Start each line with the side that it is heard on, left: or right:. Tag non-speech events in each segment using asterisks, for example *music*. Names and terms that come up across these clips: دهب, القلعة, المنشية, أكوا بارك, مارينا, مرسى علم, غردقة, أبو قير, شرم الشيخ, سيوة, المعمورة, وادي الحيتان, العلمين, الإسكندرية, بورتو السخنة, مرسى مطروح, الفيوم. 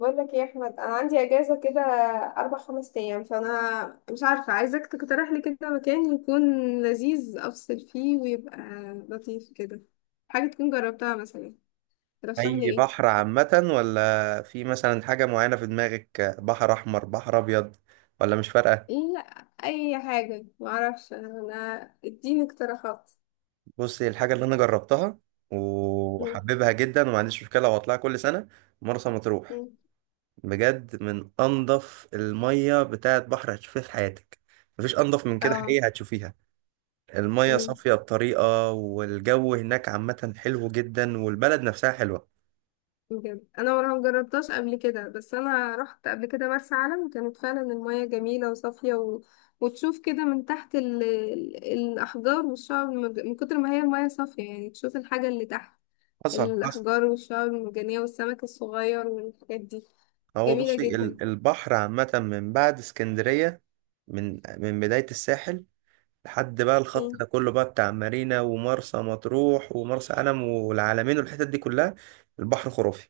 left: بقول لك يا احمد، انا عندي اجازه كده اربع خمس ايام، فانا مش عارفه. عايزاك تقترح لي كده مكان يكون لذيذ، افصل فيه ويبقى لطيف كده، حاجه تكون جربتها مثلا. ترشح لي
right: اي
left: ايه؟
right: بحر عامة، ولا في مثلا حاجة معينة في دماغك؟ بحر احمر، بحر ابيض، ولا مش فارقة؟
left: لا، اي حاجه، ما اعرفش انا، اديني اقتراحات.
right: بصي، الحاجة اللي انا جربتها
left: مم.
right: وحببها جدا وما عنديش مشكلة واطلعها كل سنة: مرسى مطروح.
left: مم.
right: بجد، من انضف المية بتاعت بحر هتشوفيها في حياتك. مفيش انضف من كده
left: اه،
right: حقيقة هتشوفيها. المية صافية بطريقة، والجو هناك عامة حلو جدا، والبلد نفسها حلوة.
left: بجد انا ما جربتهاش قبل كده، بس انا رحت قبل كده مرسى علم، كانت فعلا المياه جميله وصافيه وتشوف كده من تحت الاحجار والشعب من كتر ما هي المياه صافيه، يعني تشوف الحاجه اللي تحت
right: حصل.
left: الاحجار والشعب المرجانيه والسمك الصغير والحاجات دي.
right: هو
left: جميله
right: بصي،
left: جدا.
right: البحر عامة من بعد اسكندرية، من بداية الساحل لحد بقى الخط
left: امم.
right: ده كله، بقى بتاع مارينا ومرسى مطروح ومرسى علم والعلمين والحتت دي كلها. البحر خرافي،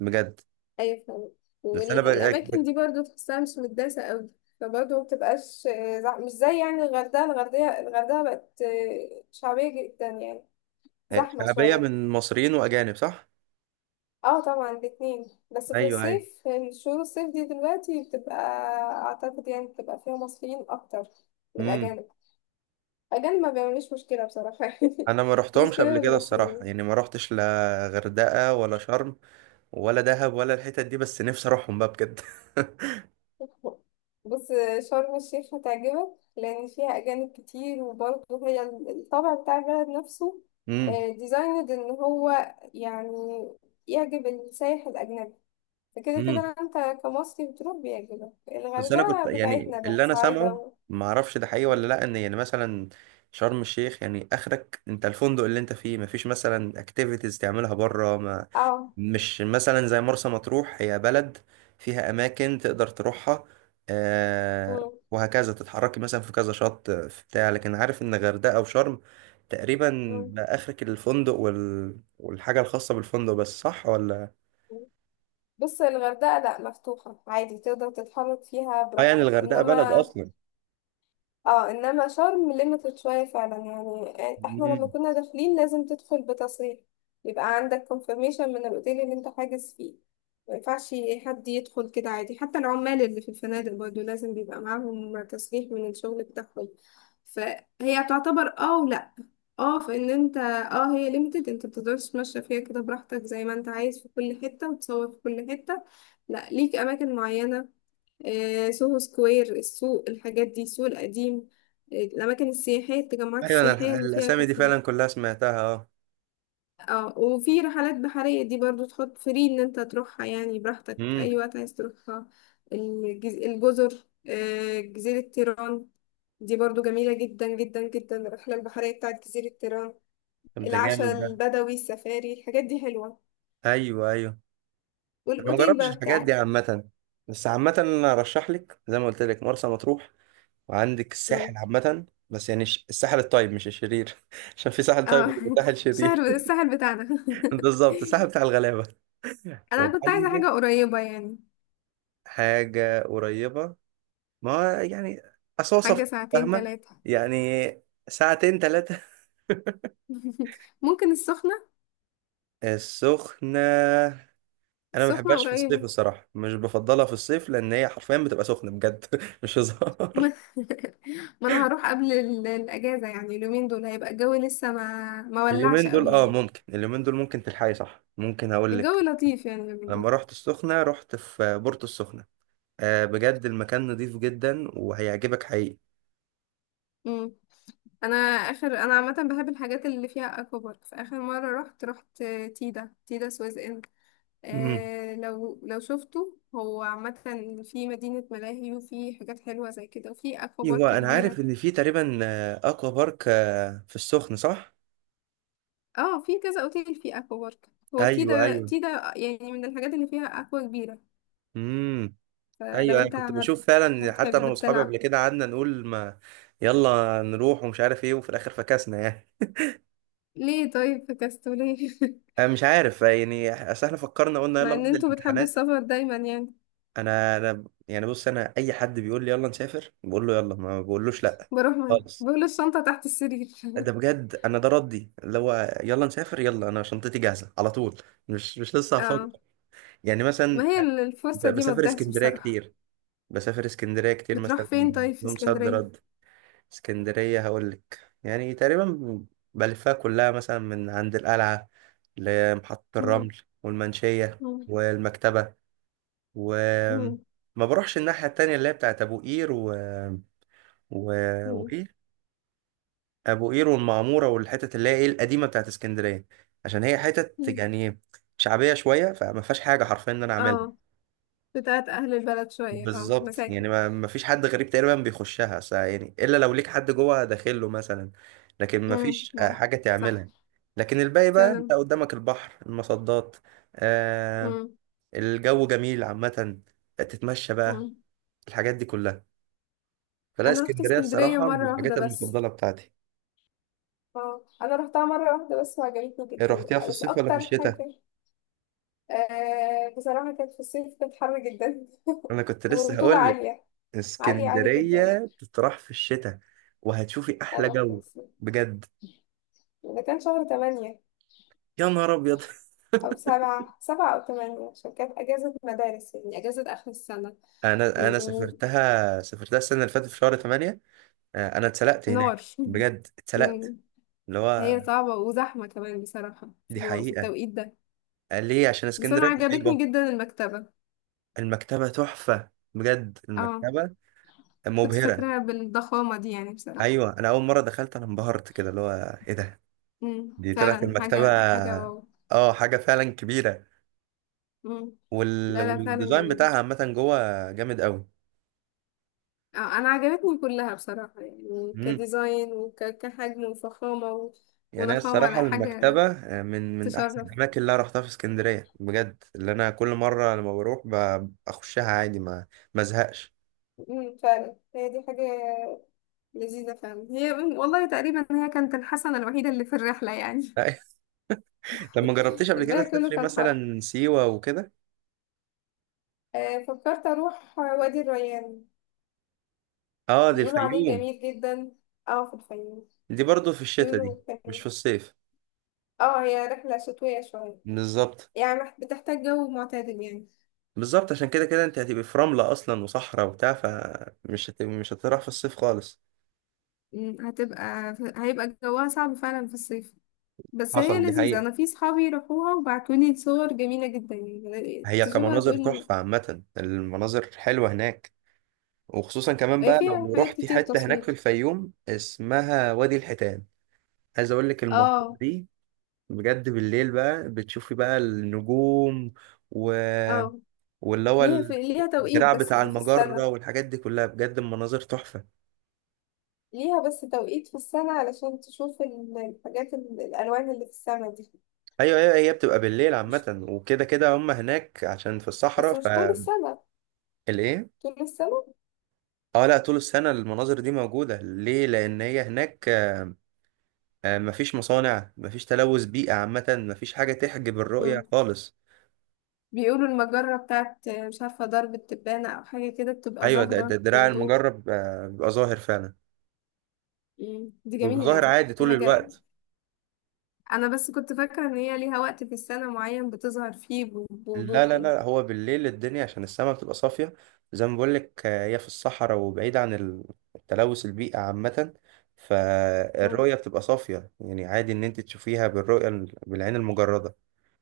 right: بجد.
left: ايوه فعلا،
right: بس انا بقى
left: والاماكن دي برضو تحسها مش متداسه قوي، فبرضه ما بتبقاش مش زي يعني الغردقه. الغردقه بقت شعبيه جدا يعني، زحمه
right: شعبية
left: شويه.
right: من مصريين واجانب، صح؟
left: اه طبعا الاتنين، بس في
right: ايوه، ايوه.
left: الصيف، في شهور الصيف دي دلوقتي بتبقى، اعتقد يعني بتبقى فيها مصريين اكتر من
right: امم.
left: الاجانب. الاجانب ما بيعملوش مشكله بصراحه *laughs* يعني،
right: انا ما رحتهمش
left: المشكله
right: قبل
left: من
right: كده الصراحة،
left: المصريين.
right: يعني ما رحتش لا غردقة ولا شرم ولا دهب ولا الحتت دي، بس نفسي اروحهم بقى بجد *laughs*
left: بص، شرم الشيخ هتعجبك، لان فيها اجانب كتير، وبرضه هي الطابع بتاع البلد نفسه ديزايند ان هو يعني يعجب السائح الاجنبي، فكده
right: امم.
left: كده انت كمصري بتروح بيعجبك
right: بس انا كنت
left: الغردقه
right: يعني
left: بتاعتنا بقى،
right: اللي انا
left: صعيدة
right: سامعه، ما اعرفش ده حقيقي ولا لا، ان يعني مثلا شرم الشيخ يعني اخرك انت الفندق اللي انت فيه، ما فيش مثلا اكتيفيتيز تعملها بره، ما
left: اه.
right: مش مثلا زي مرسى مطروح هي بلد فيها اماكن تقدر تروحها. آه.
left: مم.
right: وهكذا تتحركي مثلا في كذا شط في بتاع، لكن عارف ان غردقة او شرم تقريبا
left: مم.
right: بقى اخرك الفندق والحاجة الخاصة بالفندق بس، صح ولا؟
left: بص، الغردقة لا، مفتوحة عادي، تقدر تتحرك فيها
right: اه يعني
left: براحتك.
right: الغردقة بلد
left: انما اه، انما شرم ليميتد شويه فعلا، يعني احنا
right: اصلا.
left: لما كنا داخلين لازم تدخل بتصريح، يبقى عندك كونفirmation من الاوتيل اللي انت حاجز فيه. ما ينفعش حد يدخل كده عادي، حتى العمال اللي في الفنادق برضه لازم بيبقى معاهم تصريح من الشغل بتاعهم. فهي تعتبر، ولا؟ اه فان انت، هي ليميتد، انت بتقدرش تمشى فيها كده براحتك زي ما انت عايز في كل حته وتصور في كل حته، لا، ليك اماكن معينه. سوهو سكوير، السوق، الحاجات دي، السوق القديم، الأماكن السياحية، التجمعات
right: ايوه انا
left: السياحية اللي فيها
right: الاسامي دي
left: كافيهات.
right: فعلا كلها سمعتها. اه.
left: اه، وفي رحلات بحرية دي برضو تحط فري، إن أنت تروحها يعني براحتك
right: امم.
left: أي وقت عايز تروحها. الجزر، جزيرة تيران، دي برضو جميلة جدا جدا جدا، الرحلة البحرية بتاعت جزيرة تيران.
right: طب ده جامد
left: العشاء
right: ده.
left: البدوي، السفاري، الحاجات دي حلوة.
right: ايوه ايوه. انا ما
left: والأوتيل
right: جربتش
left: بقى
right: الحاجات
left: بتاعك.
right: دي عامه، بس عامه انا ارشح لك زي ما قلت لك مرسى مطروح. وعندك
left: مم.
right: الساحل عامه، بس يعني الساحل الطيب مش الشرير *laughs* عشان في ساحل طيب
left: اه
right: وساحل
left: *laughs* شهر
right: شرير.
left: السهل بتاعنا
right: *laughs*
left: *laughs*
right: بالظبط، الساحل بتاع الغلابه. *laughs*
left: انا كنت عايزة
right: وعندك
left: حاجة قريبة يعني،
right: حاجة قريبة. ما هو يعني أصوصف.
left: حاجة ساعتين
right: فاهمة.
left: تلاتة.
right: يعني ساعتين ثلاثة.
left: *laughs* ممكن السخنة،
right: *laughs* السخنة. انا ما
left: السخنة
right: بحبهاش في الصيف
left: قريبة.
right: الصراحه، مش بفضلها في الصيف، لان هي حرفيا بتبقى سخنه بجد *laughs* مش
left: *laughs*
right: هزار.
left: ما ما انا هروح قبل الاجازة، يعني اليومين دول هيبقى الجو لسه ما ولعش
right: اليومين دول
left: قوي
right: اه
left: يعني.
right: ممكن، اليومين دول ممكن تلحقي، صح، ممكن هقول لك.
left: الجو لطيف يعني اليومين دول.
right: لما رحت السخنه رحت في بورتو السخنه. آه بجد المكان نضيف جدا وهيعجبك حقيقي.
left: امم. انا اخر، انا عامة بحب الحاجات اللي فيها اكوا بارك، فاخر مرة رحت تيدا تيدا سويس ان.
right: امم.
left: آه، لو شفته هو عامة، في مدينة ملاهي وفي حاجات حلوة زي كده وفي اكوا بارك
right: ايوه انا
left: كبيرة.
right: عارف ان في تقريبا آه، اكوا بارك آه, في السخنه، صح؟
left: اه، في كذا اوتيل فيه اكوا بارك، هو
right: ايوه
left: تيدا
right: ايوه.
left: تيدا يعني، من الحاجات اللي فيها اكوا كبيرة.
right: امم.
left: فلو
right: ايوه انا
left: انت
right: كنت بشوف فعلا، حتى انا
left: هتحب
right: واصحابي قبل
left: تلعب،
right: كده قعدنا نقول ما يلا نروح ومش عارف ايه، وفي الاخر فكسنا يعني.
left: ليه طيب؟ في كاستوليه. *laughs*
right: أنا مش عارف يعني، اصل احنا فكرنا قلنا
left: مع
right: يلا
left: ان
right: بعد
left: انتوا بتحبوا
right: الامتحانات.
left: السفر دايما يعني،
right: انا يعني، بص، انا اي حد بيقول لي يلا نسافر بقول له يلا، ما بقولوش لا
left: بروح معاه
right: خالص.
left: بقول الشنطة تحت السرير.
right: ده بجد انا ده ردي، اللي هو يلا نسافر، يلا انا شنطتي جاهزه على طول، مش لسه
left: *laughs* اه،
right: هفكر يعني
left: ما
right: مثلا.
left: هي الفرصة دي ما
right: بسافر
left: تضيعش
right: اسكندريه
left: بصراحة.
right: كتير، بسافر اسكندريه كتير
left: بتروح
right: مثلا،
left: فين طيب في
right: يوم صد
left: اسكندرية؟
right: رد. اسكندريه هقول لك يعني تقريبا بلفها كلها، مثلا من عند القلعه لمحطه
left: *laughs* مم،
right: الرمل والمنشيه
left: مم،
right: والمكتبه،
left: مم،
right: وما بروحش الناحية التانية اللي هي بتاعت أبو قير و...
left: مم،
right: وإيه، أبو قير والمعمورة والحتت اللي هي إيه القديمة بتاعت اسكندرية. عشان هي حتت
left: مم.
right: يعني شعبية شوية، فما فيهاش حاجة حرفيا إن أنا أعملها.
left: اه، بتاعت اهل البلد شوية، اه،
right: بالظبط،
left: مساكن.
right: يعني ما فيش حد غريب تقريبا بيخشها يعني، إلا لو ليك حد جوه داخل له مثلا. لكن ما
left: مم،
right: فيش آه،
left: مم.
right: حاجة
left: صح،
right: تعملها. لكن الباقي بقى أنت
left: فعلا.
right: قدامك البحر المصدات. آه.
left: مم،
right: الجو جميل عامة، تتمشى بقى،
left: مم.
right: الحاجات دي كلها. فلا،
left: انا رحت
right: اسكندريه
left: اسكندريه
right: الصراحه من
left: مره
right: الحاجات
left: واحده بس.
right: المفضله بتاعتي.
left: اه، انا رحتها مره واحده بس وعجبتني
right: إيه،
left: جدا،
right: رحتيها في
left: بس
right: الصيف ولا في
left: اكتر حاجه،
right: الشتاء؟
left: آه بصراحه كانت في الصيف، كانت حر جدا *laughs*
right: انا كنت لسه
left: والرطوبه
right: هقول لك
left: عاليه، عاليه عاليه جدا.
right: اسكندريه تطرح في الشتاء، وهتشوفي احلى
left: انا رحت في
right: جو.
left: الصيف،
right: بجد.
left: ده كان شهر 8
right: يا نهار ابيض.
left: او سبعة او 8، عشان كانت اجازه مدارس يعني، اجازه اخر السنه.
right: *laughs* انا
left: ونار.
right: سافرتها السنه اللي فاتت في شهر 8. آه، انا اتسلقت هناك
left: *laughs*
right: بجد اتسلقت،
left: أمم.
right: اللي
left: هي
right: هو.
left: صعبه وزحمه كمان بصراحه في
right: دي
left: في
right: حقيقه.
left: التوقيت ده.
right: قال ليه عشان
left: بس انا
right: اسكندريه
left: عجبتني
right: قريبه.
left: جدا المكتبه.
right: المكتبه تحفه بجد،
left: اه،
right: المكتبه
left: كنت
right: مبهره.
left: فاكراها بالضخامة دي يعني بصراحة.
right: ايوه انا اول مره دخلت انا انبهرت كده، اللي هو ايه ده،
left: امم،
right: دي طلعت
left: فعلا
right: المكتبة.
left: حاجة حاجة واو.
right: اه حاجة فعلا كبيرة.
left: امم. لا لا، فعلا
right: والديزاين
left: جميلة.
right: بتاعها عامة جوه جامد قوي.
left: أنا عجبتني كلها بصراحة، يعني
right: امم.
left: كديزاين وكحجم وفخامة و-،
right: يعني أنا
left: وضخامة،
right: الصراحة
left: لا، حاجة
right: المكتبة آه، من أحسن
left: تشرف.
right: الأماكن اللي أنا رحتها في اسكندرية بجد، اللي أنا كل مرة لما بروح بخشها عادي، ما ازهقش.
left: امم، فعلا هي دي حاجة لذيذة فعلا هي، مم، والله تقريبا هي كانت الحسنة الوحيدة اللي في الرحلة يعني.
right: لا. *laughs* لما جربتيش
left: *laughs*
right: قبل كده
left: الباقي كله
right: تسافري
left: كان حر.
right: مثلا سيوة وكده.
left: فكرت أروح وادي الريان،
right: اه دي
left: بيقولوا عليه
right: الفيوم.
left: جميل جدا. اه، في الفيوم.
right: دي برضو في الشتاء دي،
left: بيقولوا
right: مش
left: كان،
right: في الصيف.
left: اه، هي رحلة شتوية شوية
right: بالظبط.
left: يعني، بتحتاج جو معتدل يعني.
right: بالظبط، عشان كده كده انت هتبقي في رملة أصلا وصحراء وبتاع، فمش مش هتروح في الصيف خالص.
left: مم، هيبقى جوها صعب فعلا في الصيف، بس هي
right: حصل. دي
left: لذيذة،
right: حقيقة.
left: أنا في صحابي راحوها وبعتولي صور جميلة جدا يعني،
right: هي
left: تشوفها
right: كمناظر
left: تقول،
right: تحفة عامة، المناظر حلوة هناك. وخصوصا كمان
left: هي
right: بقى
left: فيها
right: لو
left: حاجات
right: رحتي
left: كتير
right: حتة هناك في
left: تصوير.
right: الفيوم اسمها وادي الحيتان، عايز اقول لك المنطقة
left: اه.
right: دي بجد بالليل بقى بتشوفي بقى النجوم و...
left: اه،
right: واللي هو
left: ليها ليها توقيت
right: الدراع
left: بس
right: بتاع
left: دي في
right: المجرة
left: السنة.
right: والحاجات دي كلها. بجد المناظر تحفة.
left: ليها بس توقيت في السنة علشان تشوف الحاجات، الألوان اللي في السماء دي.
right: ايوه ايوه. هي بتبقى بالليل
left: مش...
right: عامة، وكده كده هم هناك عشان في الصحراء.
left: بس مش طول السنة.
right: فالايه،
left: طول السنة؟
right: اه، لا، طول السنة المناظر دي موجودة، ليه؟ لأن هي هناك آه، مفيش مصانع، مفيش تلوث بيئة عامة، مفيش حاجة تحجب الرؤية خالص.
left: بيقولوا المجرة بتاعت، مش عارفة، درب التبانة أو حاجة كده، بتبقى
right: أيوة ده
left: ظاهرة
right: الدراع
left: بوضوح.
right: المجرب آه، بيبقى ظاهر فعلا،
left: مم، دي
right: وبيبقى
left: جميلة،
right: ظاهر
left: دي
right: عادي
left: دي
right: طول
left: حاجة.
right: الوقت.
left: أنا بس كنت فاكرة إن هي ليها وقت في السنة معين بتظهر فيه
right: لا
left: بوضوح
right: لا
left: يعني.
right: لا، هو بالليل الدنيا عشان السماء بتبقى صافية، زي ما بقولك آه، هي في الصحراء وبعيد عن التلوث البيئة عامة،
left: مم.
right: فالرؤية بتبقى صافية يعني عادي إن أنت تشوفيها بالرؤية بالعين المجردة،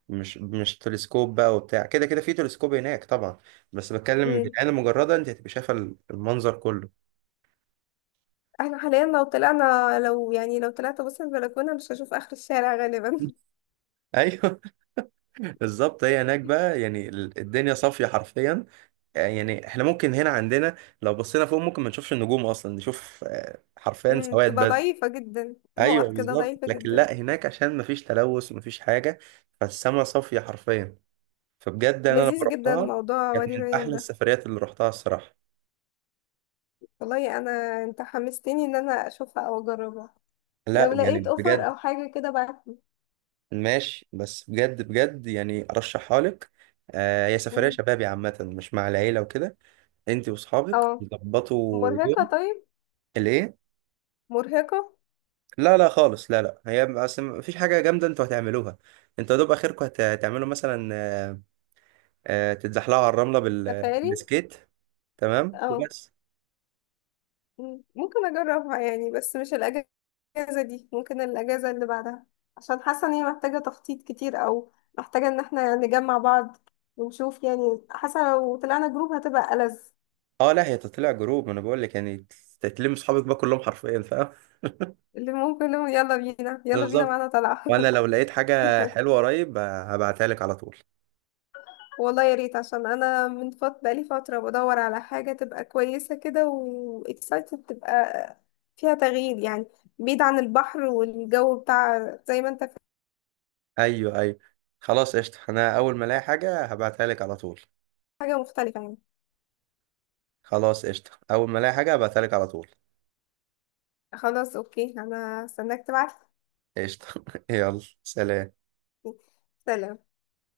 right: مش تلسكوب بقى، وبتاع كده، كده في تلسكوب هناك طبعا، بس بتكلم
left: مم.
right: بالعين المجردة أنت هتبقى شايفة المنظر كله.
left: احنا حاليا لو طلعنا، لو يعني لو طلعت بص البلكونة مش هشوف آخر الشارع غالبا. *laughs*
right: ايوه. *laughs* بالظبط، هي هناك بقى يعني الدنيا صافيه حرفيا، يعني احنا ممكن هنا عندنا لو بصينا فوق ممكن ما نشوفش النجوم اصلا، نشوف آه، حرفيا
left: مم.
right: سواد
left: بتبقى
right: بس.
left: ضعيفة جدا،
right: ايوه
left: نقط كده
right: بالظبط،
left: ضعيفة
right: لكن
left: جدا.
right: لا هناك عشان ما فيش تلوث وما فيش حاجه، فالسما صافيه حرفيا. فبجد انا لما
left: لذيذ جدا
right: رحتها
left: موضوع وادي
right: كانت من
left: ريان
right: احلى
left: ده.
right: السفريات اللي رحتها الصراحه.
left: والله أنا أنت حمستني إن أنا أشوفها أو أجربها،
right: لا،
left: لو
right: يعني
left: لقيت أوفر
right: بجد.
left: أو حاجة كده بعتلي.
right: ماشي، بس بجد بجد يعني ارشحها لك. آه، هي سفريه
left: مم.
right: شبابي عامه، مش مع العيله وكده. انت واصحابك
left: اه.
right: تظبطوا يوم.
left: مرهقة طيب؟
right: ليه؟
left: مرهقة.
right: لا لا خالص، لا لا، هي اصل مفيش حاجه جامده انتوا هتعملوها. انتوا يا دوب اخركم هتعملوا مثلا آه، آه، تتزحلقوا على الرمله
left: سفاري.
right: بالسكيت. تمام.
left: اه،
right: وبس.
left: ممكن اجربها يعني، بس مش الاجازة دي، ممكن الاجازة اللي بعدها، عشان حاسة ان هي محتاجة تخطيط كتير، او محتاجة ان احنا نجمع بعض ونشوف، يعني حاسة لو طلعنا جروب هتبقى ألذ،
right: اه لا هي تطلع جروب، ما انا بقول لك يعني تتلم اصحابك بقى كلهم حرفيا، فاهم.
left: اللي ممكن نقول يلا بينا يلا بينا
right: بالظبط.
left: معانا طلعة.
right: وانا لو لقيت حاجه
left: *laughs*
right: حلوه قريب آه، هبعتها لك على طول.
left: والله يا ريت، عشان انا من بقالي فتره بدور على حاجه تبقى كويسه كده، واكسايتد تبقى فيها تغيير يعني، بعيد عن البحر والجو بتاع زي ما انت في.
right: ايوه ايوه. خلاص قشطه، انا اول ما الاقي حاجه هبعتها لك على طول.
left: حاجه مختلفه يعني.
right: خلاص قشطه، اول ما الاقي حاجه هبعتها لك على طول.
left: خلاص اوكي، انا هستناك تبعت.
right: قشطه. *laughs* يلا سلام.
left: سلام.